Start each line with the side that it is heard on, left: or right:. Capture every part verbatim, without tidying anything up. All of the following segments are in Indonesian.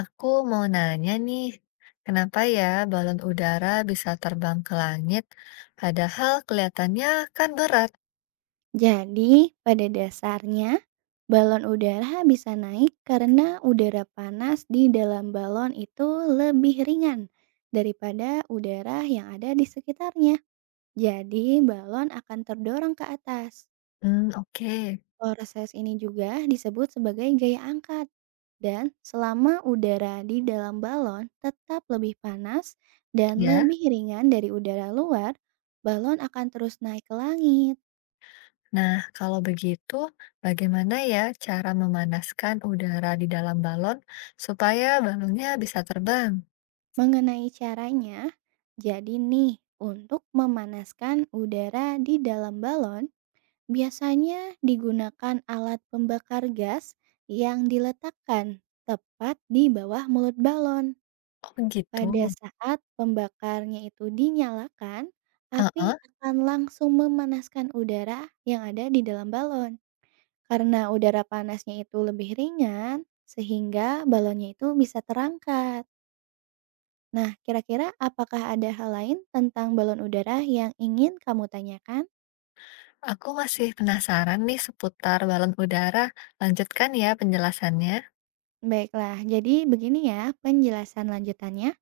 left: Aku mau nanya nih, kenapa ya balon udara bisa terbang ke langit, padahal kelihatannya kan berat?
right: Jadi, pada dasarnya, balon udara bisa naik karena udara panas di dalam balon itu lebih ringan daripada udara yang ada di sekitarnya. Jadi, balon akan terdorong ke atas.
left: Hmm, oke.
right: Proses ini juga disebut sebagai gaya angkat. Dan selama udara di dalam balon tetap lebih panas dan
left: Ya,
right: lebih ringan dari udara luar, balon akan terus naik ke langit.
left: nah kalau begitu, bagaimana ya cara memanaskan udara di dalam balon supaya balonnya bisa terbang?
right: Mengenai caranya, jadi nih, untuk memanaskan udara di dalam balon, biasanya digunakan alat pembakar gas yang diletakkan tepat di bawah mulut balon.
left: Oh gitu.
right: Pada saat pembakarnya itu dinyalakan, api
left: Heeh,
right: akan langsung memanaskan udara yang ada di dalam balon. Karena udara panasnya itu lebih ringan, sehingga balonnya itu bisa terangkat. Nah, kira-kira apakah ada hal lain tentang balon udara yang ingin kamu tanyakan?
left: aku masih penasaran nih seputar balon udara. Lanjutkan ya penjelasannya.
right: Baiklah, jadi begini ya penjelasan lanjutannya.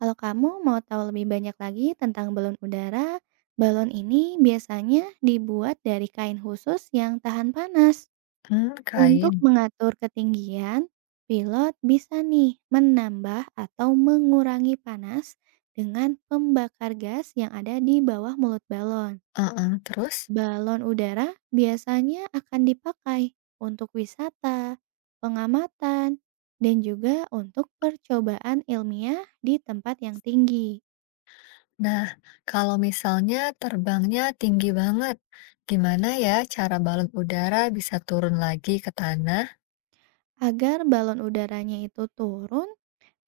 right: Kalau kamu mau tahu lebih banyak lagi tentang balon udara, balon ini biasanya dibuat dari kain khusus yang tahan panas.
left: Hmm,
right: Untuk
left: kain.
right: mengatur ketinggian, pilot bisa nih menambah atau mengurangi panas dengan pembakar gas yang ada di bawah mulut balon.
left: Heeh, terus?
right: Balon udara biasanya akan dipakai untuk wisata, pengamatan, dan juga untuk percobaan ilmiah di tempat yang tinggi.
left: Nah, kalau misalnya terbangnya tinggi banget, gimana ya cara balon udara bisa turun lagi ke tanah?
right: Agar balon udaranya itu turun,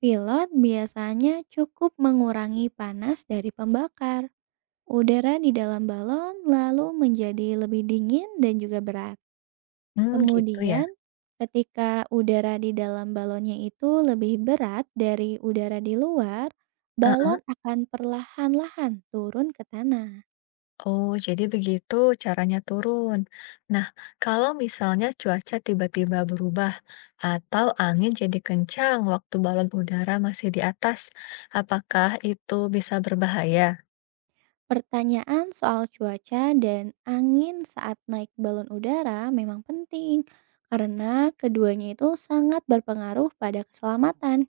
right: pilot biasanya cukup mengurangi panas dari pembakar. Udara di dalam balon lalu menjadi lebih dingin dan juga berat.
left: Hmm, gitu ya.
right: Kemudian, ketika udara di dalam balonnya itu lebih berat dari udara di luar,
left: Heeh.
right: balon akan perlahan-lahan turun ke tanah.
left: Oh, jadi begitu caranya turun. Nah, kalau misalnya cuaca tiba-tiba berubah atau angin jadi kencang waktu balon udara masih di atas, apakah itu bisa berbahaya?
right: Pertanyaan soal cuaca dan angin saat naik balon udara memang penting karena keduanya itu sangat berpengaruh pada keselamatan.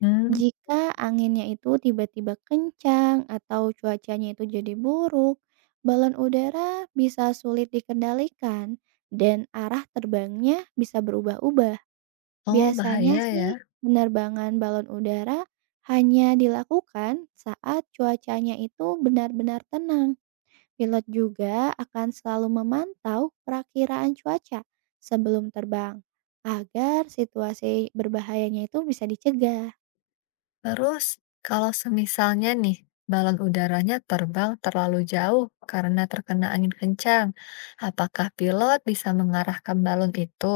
left: Hmm,
right: Jika anginnya itu tiba-tiba kencang atau cuacanya itu jadi buruk, balon udara bisa sulit dikendalikan dan arah terbangnya bisa berubah-ubah.
left: oh,
right: Biasanya
left: bahaya ya.
right: sih penerbangan balon udara hanya dilakukan saat cuacanya itu benar-benar tenang. Pilot juga akan selalu memantau perakiraan cuaca sebelum terbang agar situasi berbahayanya itu bisa dicegah.
left: Terus, kalau semisalnya nih, balon udaranya terbang terlalu jauh karena terkena angin kencang, apakah pilot bisa mengarahkan balon itu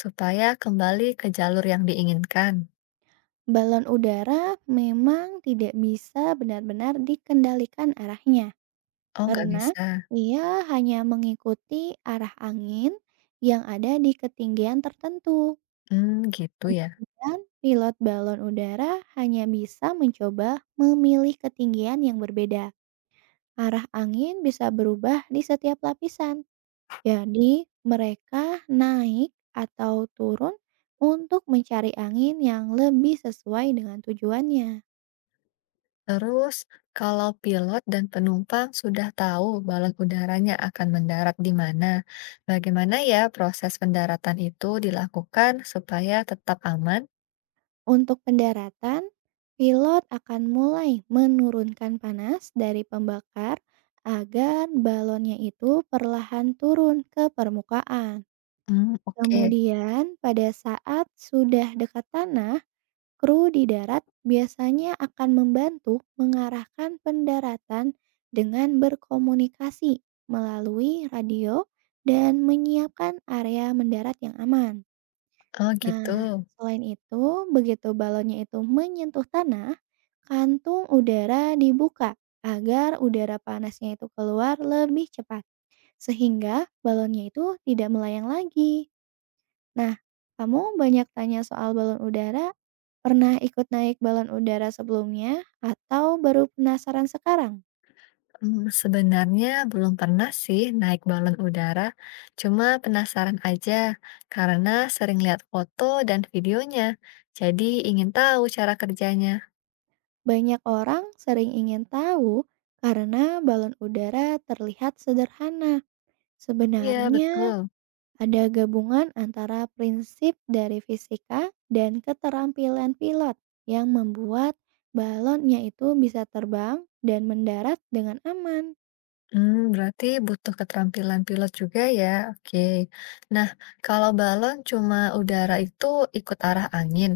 left: supaya kembali ke jalur yang diinginkan?
right: Balon udara memang tidak bisa benar-benar dikendalikan arahnya,
left: Oh, nggak
right: karena
left: bisa.
right: ia hanya mengikuti arah angin yang ada di ketinggian tertentu.
left: Hmm, gitu ya.
right: Dan pilot balon udara hanya bisa mencoba memilih ketinggian yang berbeda. Arah angin bisa berubah di setiap lapisan. Jadi, mereka naik atau turun untuk mencari angin yang lebih sesuai dengan tujuannya.
left: Terus, kalau pilot dan penumpang sudah tahu balon udaranya akan mendarat di mana, bagaimana ya proses pendaratan itu dilakukan supaya tetap aman?
right: Untuk pendaratan, pilot akan mulai menurunkan panas dari pembakar agar balonnya itu perlahan turun ke permukaan.
left: Hmm, oke.
right: Kemudian, pada saat sudah dekat tanah, kru di darat biasanya akan membantu mengarahkan pendaratan dengan berkomunikasi melalui radio dan menyiapkan area mendarat yang aman.
left: Oh, gitu.
right: Nah, selain itu, begitu balonnya itu menyentuh tanah, kantung udara dibuka agar udara panasnya itu keluar lebih cepat, sehingga balonnya itu tidak melayang lagi. Nah, kamu banyak tanya soal balon udara, pernah ikut naik balon udara sebelumnya atau baru penasaran sekarang?
left: Mmm, sebenarnya belum pernah sih naik balon udara, cuma penasaran aja karena sering lihat foto dan videonya, jadi ingin tahu cara kerjanya.
right: Banyak orang sering ingin tahu karena balon udara terlihat sederhana.
left: Iya,
right: Sebenarnya
left: betul.
right: ada gabungan antara prinsip dari fisika dan keterampilan pilot yang membuat balonnya itu bisa terbang dan mendarat dengan aman.
left: Hmm, berarti butuh keterampilan pilot juga ya, oke. Nah, kalau balon cuma udara itu ikut arah angin,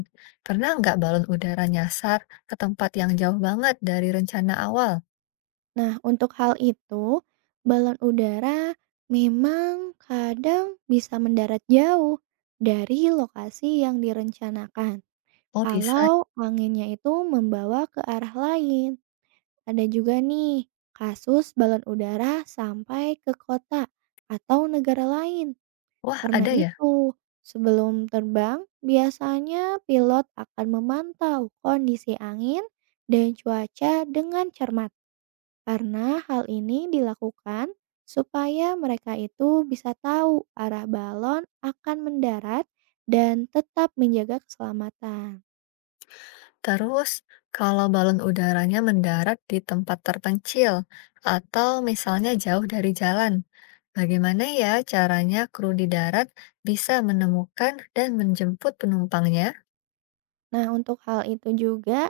left: pernah nggak balon udara nyasar ke tempat yang jauh banget dari rencana awal?
right: Nah, untuk hal itu, balon udara memang kadang bisa mendarat jauh dari lokasi yang direncanakan.
left: Oh bisa.
right: Kalau anginnya itu membawa ke arah lain. Ada juga nih kasus balon udara sampai ke kota atau negara lain.
left: Wah,
right: Karena
left: ada ya?
right: itu, sebelum terbang, biasanya pilot akan memantau kondisi angin dan cuaca dengan cermat. Karena hal ini dilakukan supaya mereka itu bisa tahu arah balon akan mendarat dan tetap menjaga keselamatan.
left: Terus, kalau balon udaranya mendarat di tempat terpencil atau misalnya jauh dari jalan, bagaimana ya caranya kru di darat bisa menemukan dan menjemput penumpangnya?
right: Nah, untuk hal itu juga,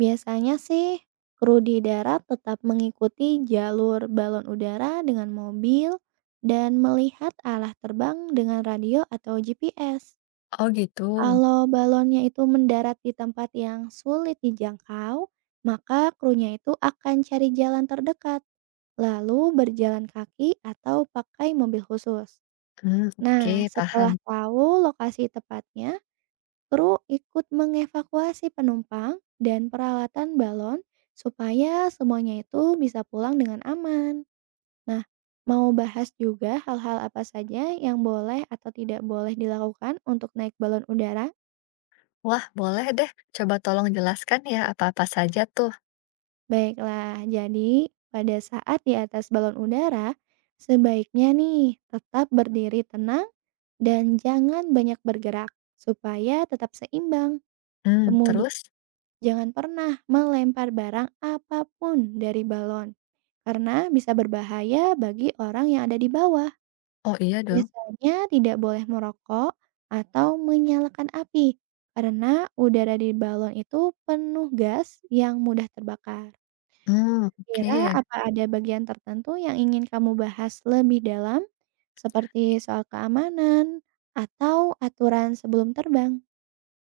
right: biasanya sih kru di darat tetap mengikuti jalur balon udara dengan mobil dan melihat arah terbang dengan radio atau G P S.
left: Oh gitu.
right: Kalau balonnya itu mendarat di tempat yang sulit dijangkau, maka krunya itu akan cari jalan terdekat, lalu berjalan kaki atau pakai mobil khusus.
left: Hmm, oke,
right: Nah, setelah
left: paham.
right: tahu lokasi tepatnya, kru ikut mengevakuasi penumpang dan peralatan balon supaya semuanya itu bisa pulang dengan aman. Nah, mau bahas juga hal-hal apa saja yang boleh atau tidak boleh dilakukan untuk naik balon udara?
left: Wah, boleh deh. Coba tolong jelaskan ya apa-apa saja tuh.
right: Baiklah, jadi pada saat di atas balon udara, sebaiknya nih tetap berdiri tenang dan jangan banyak bergerak supaya tetap seimbang.
left: Hmm,
right: Kemudian,
left: terus?
right: jangan pernah melempar barang apapun dari balon, karena bisa berbahaya bagi orang yang ada di bawah.
left: Oh iya dong.
right: Biasanya tidak boleh merokok atau menyalakan api, karena udara di balon itu penuh gas yang mudah terbakar.
left: Hmm,
right: Kira
left: oke.
right: apa ada bagian tertentu yang ingin kamu bahas lebih dalam, seperti soal keamanan atau aturan sebelum terbang?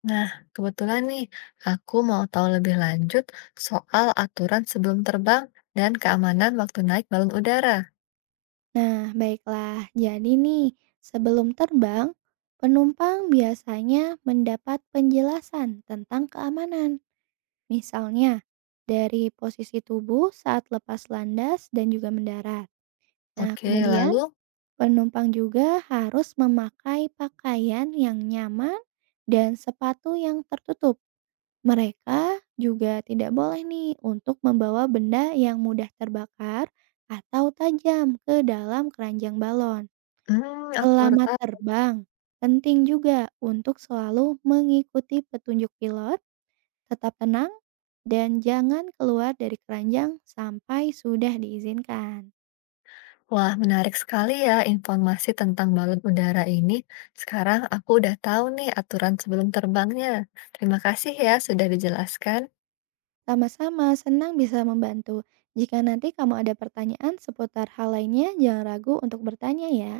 left: Nah, kebetulan nih, aku mau tahu lebih lanjut soal aturan sebelum terbang dan keamanan waktu naik balon udara.
right: Nah, baiklah. Jadi nih, sebelum terbang, penumpang biasanya mendapat penjelasan tentang keamanan. Misalnya, dari posisi tubuh saat lepas landas dan juga mendarat. Nah,
left: Oke,
right: kemudian
left: lalu,
right: penumpang juga harus memakai pakaian yang nyaman dan sepatu yang tertutup. Mereka juga tidak boleh nih untuk membawa benda yang mudah terbakar atau tajam ke dalam keranjang balon.
left: hmm, aku baru
right: Selamat
left: tahu.
right: terbang. Penting juga untuk selalu mengikuti petunjuk pilot, tetap tenang, dan jangan keluar dari keranjang sampai sudah diizinkan.
left: Wah, menarik sekali ya informasi tentang balon udara ini. Sekarang aku udah tahu nih aturan sebelum terbangnya. Terima kasih ya sudah dijelaskan.
right: Sama-sama, senang bisa membantu. Jika nanti kamu ada pertanyaan seputar hal lainnya, jangan ragu untuk bertanya ya.